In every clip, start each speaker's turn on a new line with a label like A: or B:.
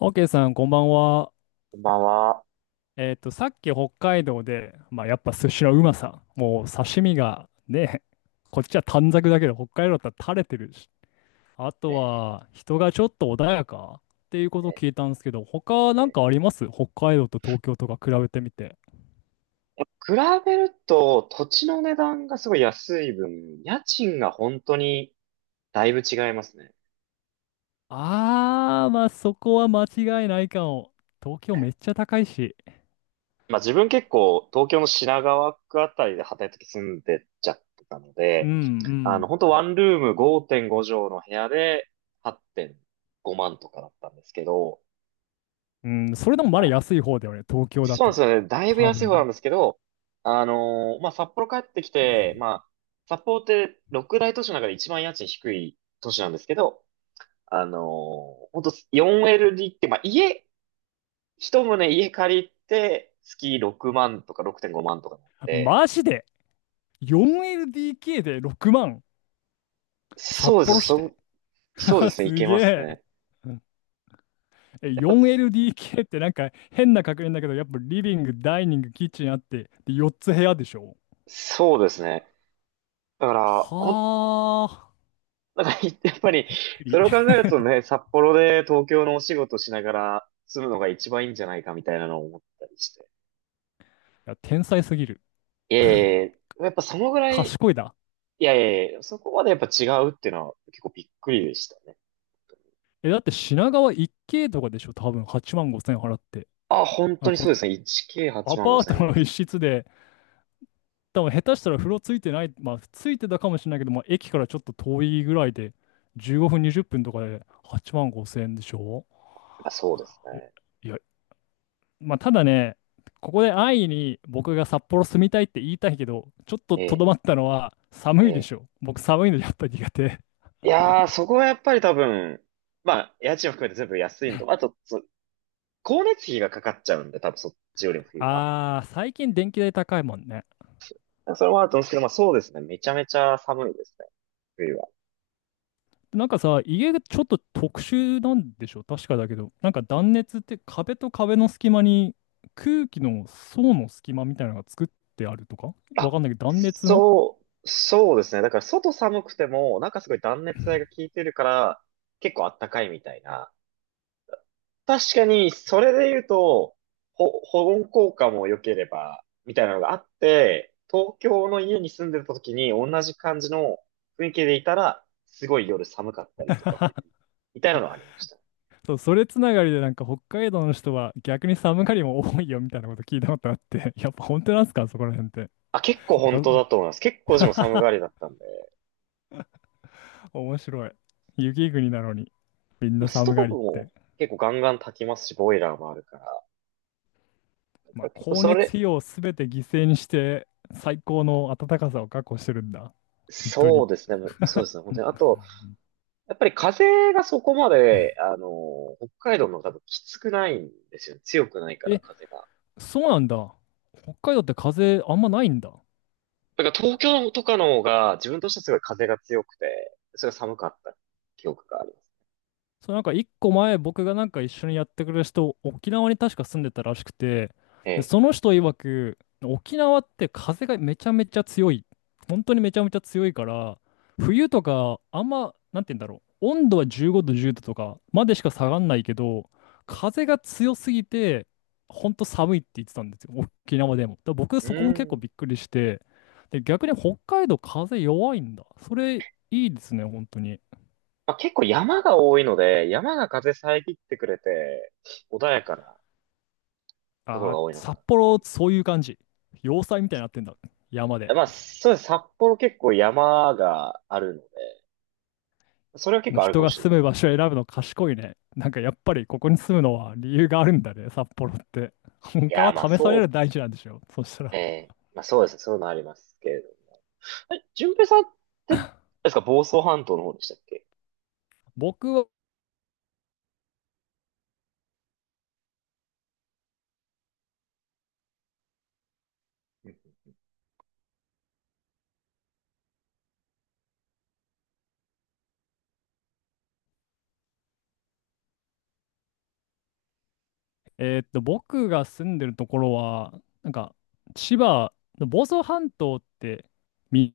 A: オーケーさん、こんばんは。
B: こんばんは。
A: さっき北海道で、まあ、やっぱ寿司のうまさ、もう刺身がね、こっちは短冊だけど、北海道だったら垂れてるし、あ
B: え
A: と
B: ー
A: は人がちょっと穏やかっていうことを
B: え
A: 聞いたんですけど、他
B: ー
A: なん
B: え
A: かあ
B: ー
A: ります北海道と東京とか比べてみて。
B: 比べると土地の値段がすごい安い分、家賃が本当にだいぶ違いますね。
A: あー、まあそこは間違いないかも。東京
B: は
A: め
B: い、
A: っちゃ高いし。
B: まあ自分結構東京の品川区あたりで働いてき住んでっちゃってたの
A: う
B: で、あの
A: ん
B: 本当ワンルーム5.5畳の部屋で8.5万とかだったんですけど、
A: うん。うん、それでもまだ安い方だよね、東京だ
B: そうなんです
A: と。
B: よね。だいぶ
A: 多
B: 安い方なん
A: 分。
B: ですけど、まあ、札幌帰ってきて、まあ、札幌って六大都市の中で一番家賃低い都市なんですけど、ほんと 4LD って、まあ、一棟家借りて、月6万とか6.5万とかなって、
A: マジで、 4LDK で6万。札
B: そうで
A: 幌
B: す、
A: 市
B: そ
A: で。
B: ん、そうですね、い
A: す
B: けま
A: げ
B: す
A: え。
B: ね。
A: え、
B: やっぱ、
A: 4LDK ってなんか変な確認だけど、やっぱリビング、ダイニング、キッチンあって、で、4つ部屋でしょ。
B: そうですね。だから、
A: はあ。
B: なんか、やっぱり、
A: びっくり。
B: それを考
A: い
B: えるとね、札幌で東京のお仕事しながら住むのが一番いいんじゃないかみたいなのを思ったりして。
A: や、天才すぎる。
B: いやいやいや、やっぱそのぐらい、
A: 賢いだ。
B: いやいやいや、そこまでやっぱ違うっていうのは結構びっくりでしたね。
A: え、だって品川一 k とかでしょ、多分8万5千払って。
B: あ、本
A: あ、
B: 当に
A: こ、
B: そうですね。
A: ア
B: 1K8 万5
A: パート
B: 0円ぐら
A: の
B: いです
A: 一
B: ね。
A: 室で多分下手したら風呂ついてない、まあついてたかもしれないけど、まあ駅からちょっと遠いぐらいで、15分、20分とかで8万5千円でしょ。
B: あ、そうです
A: え、
B: ね。
A: いや、まあただね、ここで安易に僕が札幌住みたいって言いたいけど、ちょっと
B: え
A: と
B: え、
A: どまったのは
B: え
A: 寒いで
B: え。
A: しょ。僕寒いのやっぱ苦手。
B: いやー、そこはやっぱり多分、まあ、家賃を含めて全部安いのと、あと、光熱費がかかっちゃうんで、多分そっちよりも 冬は。
A: あー、最近電気代高いもんね。
B: それもあると思うんですけど、まあそうですね。めちゃめちゃ寒いですね。冬は。
A: なんかさ、家がちょっと特殊なんでしょ確かだけど。なんか断熱って壁と壁の隙間に空気の層の隙間みたいなのが作ってあるとか、わ
B: あ、
A: かんないけど断熱の。
B: そうですね。だから外寒くても、なんかすごい断熱材が効いてるから、結構あったかいみたいな。確かに、それで言うと、保温効果も良ければ、みたいなのがあって、東京の家に住んでた時に同じ感じの雰囲気でいたら、すごい夜寒かったりとか、みたいなのはありました。
A: そう、それつながりでなんか北海道の人は逆に寒がりも多いよみたいなこと聞いたことあって、 やっぱ本当なんすかそこら辺って。
B: あ、結構
A: な
B: 本
A: ん
B: 当だ
A: か
B: と思います。結構自も寒がりだったんで、
A: 面白い。雪国なのにみんな
B: スト
A: 寒
B: ー
A: が
B: ブ
A: りっ
B: も
A: て。
B: 結構ガンガン炊きますし、ボイラーもあるから、だか
A: まあ
B: ら結構
A: 光
B: そ
A: 熱
B: れ、
A: 費用を全て犠牲にして最高の暖かさを確保してるんだ。本当
B: そう
A: に。
B: ですね。そうですね。本当に。あと、やっぱり風がそこまで、北海道の方がきつくないんですよね。強くないから、
A: え、
B: 風が。
A: そうなんだ。北海道って風あんまないんだ。
B: だから東京とかの方が、自分としてはすごい風が強くて、それが寒かった記憶があります。
A: そう、なんか一個前僕がなんか一緒にやってくれる人、沖縄に確か住んでたらしくて、
B: え
A: で、
B: え。
A: その人曰く、沖縄って風がめちゃめちゃ強い。本当にめちゃめちゃ強いから、冬とかあんま、なんて言うんだろう。温度は15度、10度とかまでしか下
B: はい、
A: がんないけど、
B: ね、
A: 風が強すぎて、本当寒いって言ってたんですよ。沖縄でも。だから僕
B: う
A: そこも結構びっ
B: ん。
A: くりして、で、逆に北海道風弱いんだ。それいいですね、本当に。
B: まあ、結構山が多いので、山が風遮ってくれて、穏やかなところ
A: ああ、
B: が多いのかな
A: 札
B: ってい
A: 幌、
B: う。い
A: そういう感じ。要塞みたいになってんだ。山
B: や、
A: で。
B: まあ、そうです。札幌結構山があるので、それは結構ある
A: 人
B: かも
A: が
B: しれない
A: 住
B: で
A: む
B: す。
A: 場所を選ぶの賢いね。なんかやっぱりここに住むのは理由があるんだね、札幌って。
B: い
A: 他
B: や、
A: は
B: まあ、
A: 試される大事なんでしょ。そした
B: え
A: ら。
B: え、まあそうですね、そういうのありますけれど。え、淳平さんって、あれですか、房総半島の方でしたっけ？
A: 僕は、
B: うん、
A: 僕が住んでるところは、なんか、千葉の房総半島ってみ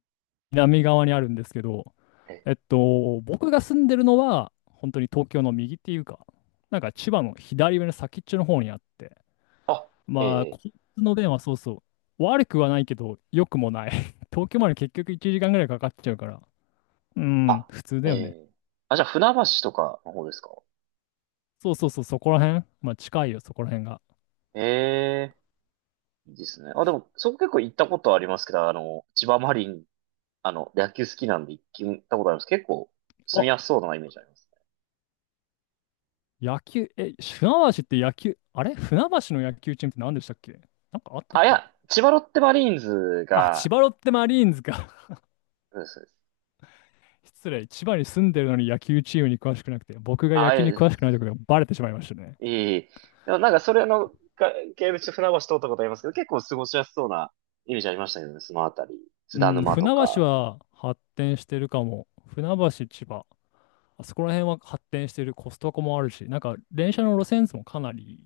A: 南側にあるんですけど、
B: え、
A: 僕が住んでるのは、本当に東京の右っていうか、なんか千葉の左上の先っちょの方にあって、
B: あ、え
A: まあ、
B: え、
A: 交通の便はそうそう。悪くはないけど、良くもない。東京まで結局1時間ぐらいかかっちゃうから。うん、
B: あ、
A: 普通だ
B: え
A: よね。
B: え。あ、じゃあ船橋とかの方ですか？
A: そうそうそう、そこら辺。まあ、近いよ、そこら辺が。
B: ええ、いいですね。あ、でも、そこ結構行ったことありますけど、あの、千葉マリン、あの、野球好きなんで行ったことあります。結構、住
A: あ、
B: みやすそうなイメージありますね。
A: 野球、え、船橋って野球、あれ船橋の野球チームって何でしたっけ？なんかあったっ
B: あ、い
A: け？
B: や、千葉ロッテマリーンズ
A: あ、千
B: が、
A: 葉ロッテマリーンズか。
B: そうです。そうです。
A: 失礼、千葉に住んでるのに野球チームに詳しくなくて、僕が野球に
B: あ、え
A: 詳
B: え、
A: しくないところがバレてしまいましたね。
B: いい。でもなんかそれのか系でちょっと船橋通ったことありますけど、結構過ごしやすそうなイメージありましたけどね、そのあたり。津
A: う
B: 田
A: ん、
B: 沼と
A: 船橋
B: か。
A: は発展してるかも。船橋、千葉。あそこら辺は発展してるコストコもあるし、なんか電車の路線図もかなり、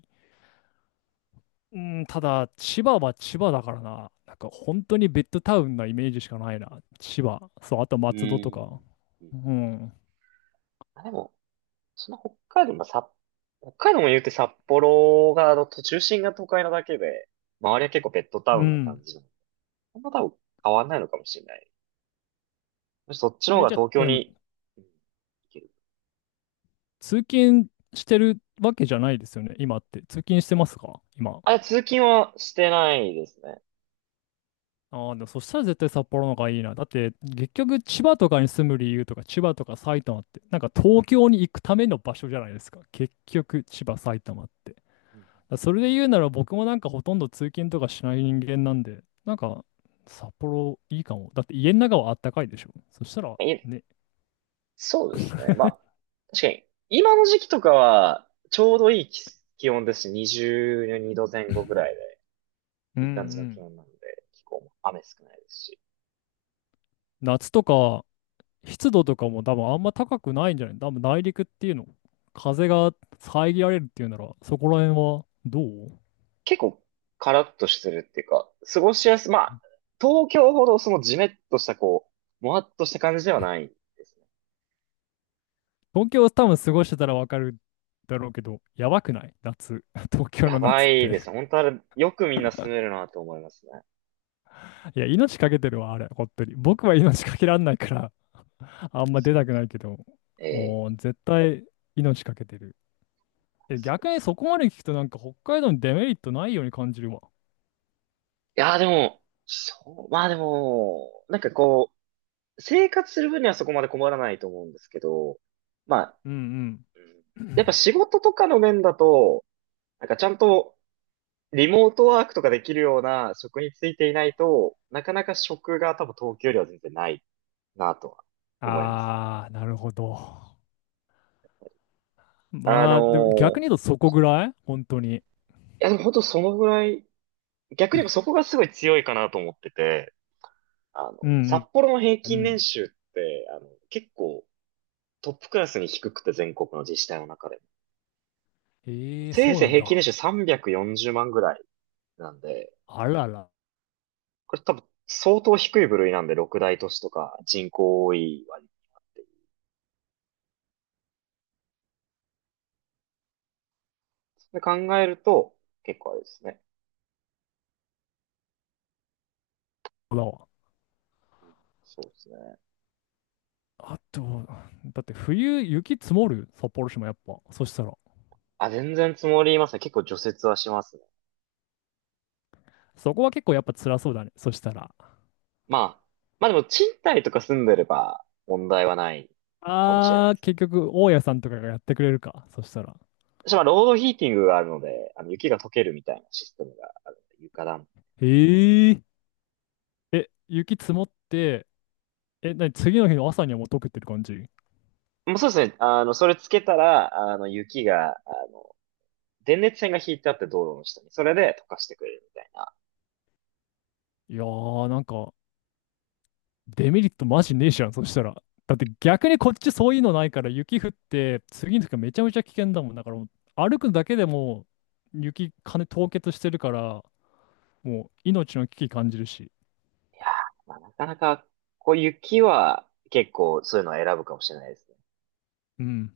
A: うん、ただ千葉は千葉だからな、なんか本当にベッドタウンなイメージしかないな、千葉。そう、あと
B: う
A: 松戸と
B: ー
A: か。
B: ん。うん。
A: うん。
B: あ、でも、その北海道、まあ、北海道も言うて札幌が、の中心が都会なだけで、周りは結構ベッドタ
A: う
B: ウンな感
A: ん。
B: じなの。あんま多分変わんないのかもしれない。むしろそっちの方
A: え、
B: が
A: じゃあ、
B: 東京
A: え、でも
B: に、うん、行ける。
A: 通勤してるわけじゃないですよね、今って。通勤してますか今。
B: あ、通勤はしてないですね。
A: ああ、でもそしたら絶対札幌の方がいいな。だって、結局千葉とかに住む理由とか、千葉とか埼玉って、なんか東京に行くための場所じゃないですか。結局、千葉、埼玉って。
B: う
A: だそれで言うなら僕もなんかほとんど通勤とかしない人間なんで、なんか札幌いいかも。だって家の中はあったかいでしょ。そしたら
B: ん、
A: ね、
B: そうですね。まあ、確かに、今の時期とかは、ちょうどいい気温ですし、22度前後ぐらい
A: う
B: で、
A: ん
B: いい感じの
A: う
B: 気
A: ん。
B: 温なので、気候も雨少ないですし、
A: 夏とか湿度とかも多分あんま高くないんじゃない、多分内陸っていうの、風が遮られるっていうなら、そこら辺はどう。
B: 結構カラッとしてるっていうか、過ごしやす、まあ、東京ほどそのジメッとしたこう、もわっとした感じではないですね。
A: 東京多分過ごしてたらわかるだろうけど、やばくない夏。東京
B: や
A: の
B: ば
A: 夏っ
B: いです
A: て。
B: ね。本当あれ、よくみんな住めるなと思いますね。
A: いや、命かけてるわ、あれ、本当に。僕は命かけらんないから、あんま出
B: そう
A: た
B: で
A: くな
B: す。
A: いけど、
B: え
A: おー
B: え、
A: 絶対命かけてる。え、
B: そう
A: 逆
B: で
A: に
B: す。
A: そこまで聞くとなんか北海道にデメリットないように感じるわ。
B: いやーでも、そう、まあでも、なんかこう、生活する分にはそこまで困らないと思うんですけど、まあ、
A: うん
B: うん、
A: う
B: やっぱ
A: ん。
B: 仕 事とかの面だと、なんかちゃんとリモートワークとかできるような職についていないと、なかなか職が多分東京よりは全然ないなとは思いますね。
A: あー、なるほど。
B: あの
A: まあ、でも逆
B: ー
A: に言うとそこぐらい本当に。
B: いやでも本当そのぐらい、逆に
A: う
B: 言え
A: ん。
B: ばそこがすごい強いかなと思ってて、
A: う
B: 札
A: ん
B: 幌の平
A: うんう
B: 均年
A: ん。
B: 収って、結構トップクラスに低くて全国の自治体の中でも。
A: えー、
B: せい
A: そう
B: ぜい
A: なん
B: 平均年
A: だ。
B: 収340万ぐらい。なんで、
A: あらら。
B: これ多分相当低い部類なんで、六大都市とか人口多い割になっている。そ考えると、結構あれですね。
A: だわ。
B: そうですね。
A: あと、だって冬雪積もる札幌市もやっぱ。そしたら。
B: あ、全然積もりますね。結構除雪はしますね。
A: そこは結構やっぱ辛そうだね。そしたら。
B: まあ、まあ、でも賃貸とか住んでれば問題はないかもしれない
A: あ
B: で
A: ー、
B: すね。
A: 結局大家さんとかがやってくれるか。そしたら。
B: 私はロードヒーティングがあるので、あの雪が溶けるみたいなシステムがあるので、床暖。
A: へえ。え、雪積もって、え、なに、次の日の朝にはもう溶けてる感じ？
B: もうそうですね。それつけたら、あの、雪が、あ電熱線が引いてあって道路の下に、それで溶かしてくれるみたいな。
A: いやー、なんか、デメリットマジねえじゃん、そしたら。だって逆にこっちそういうのないから、雪降って、次の日がめちゃめちゃ危険だもん。だからもう、歩くだけでも、雪、金凍結してるから、もう、命の危機感じるし。
B: まあ、なかなか、こう雪は結構そういうのを選ぶかもしれないです。
A: うん。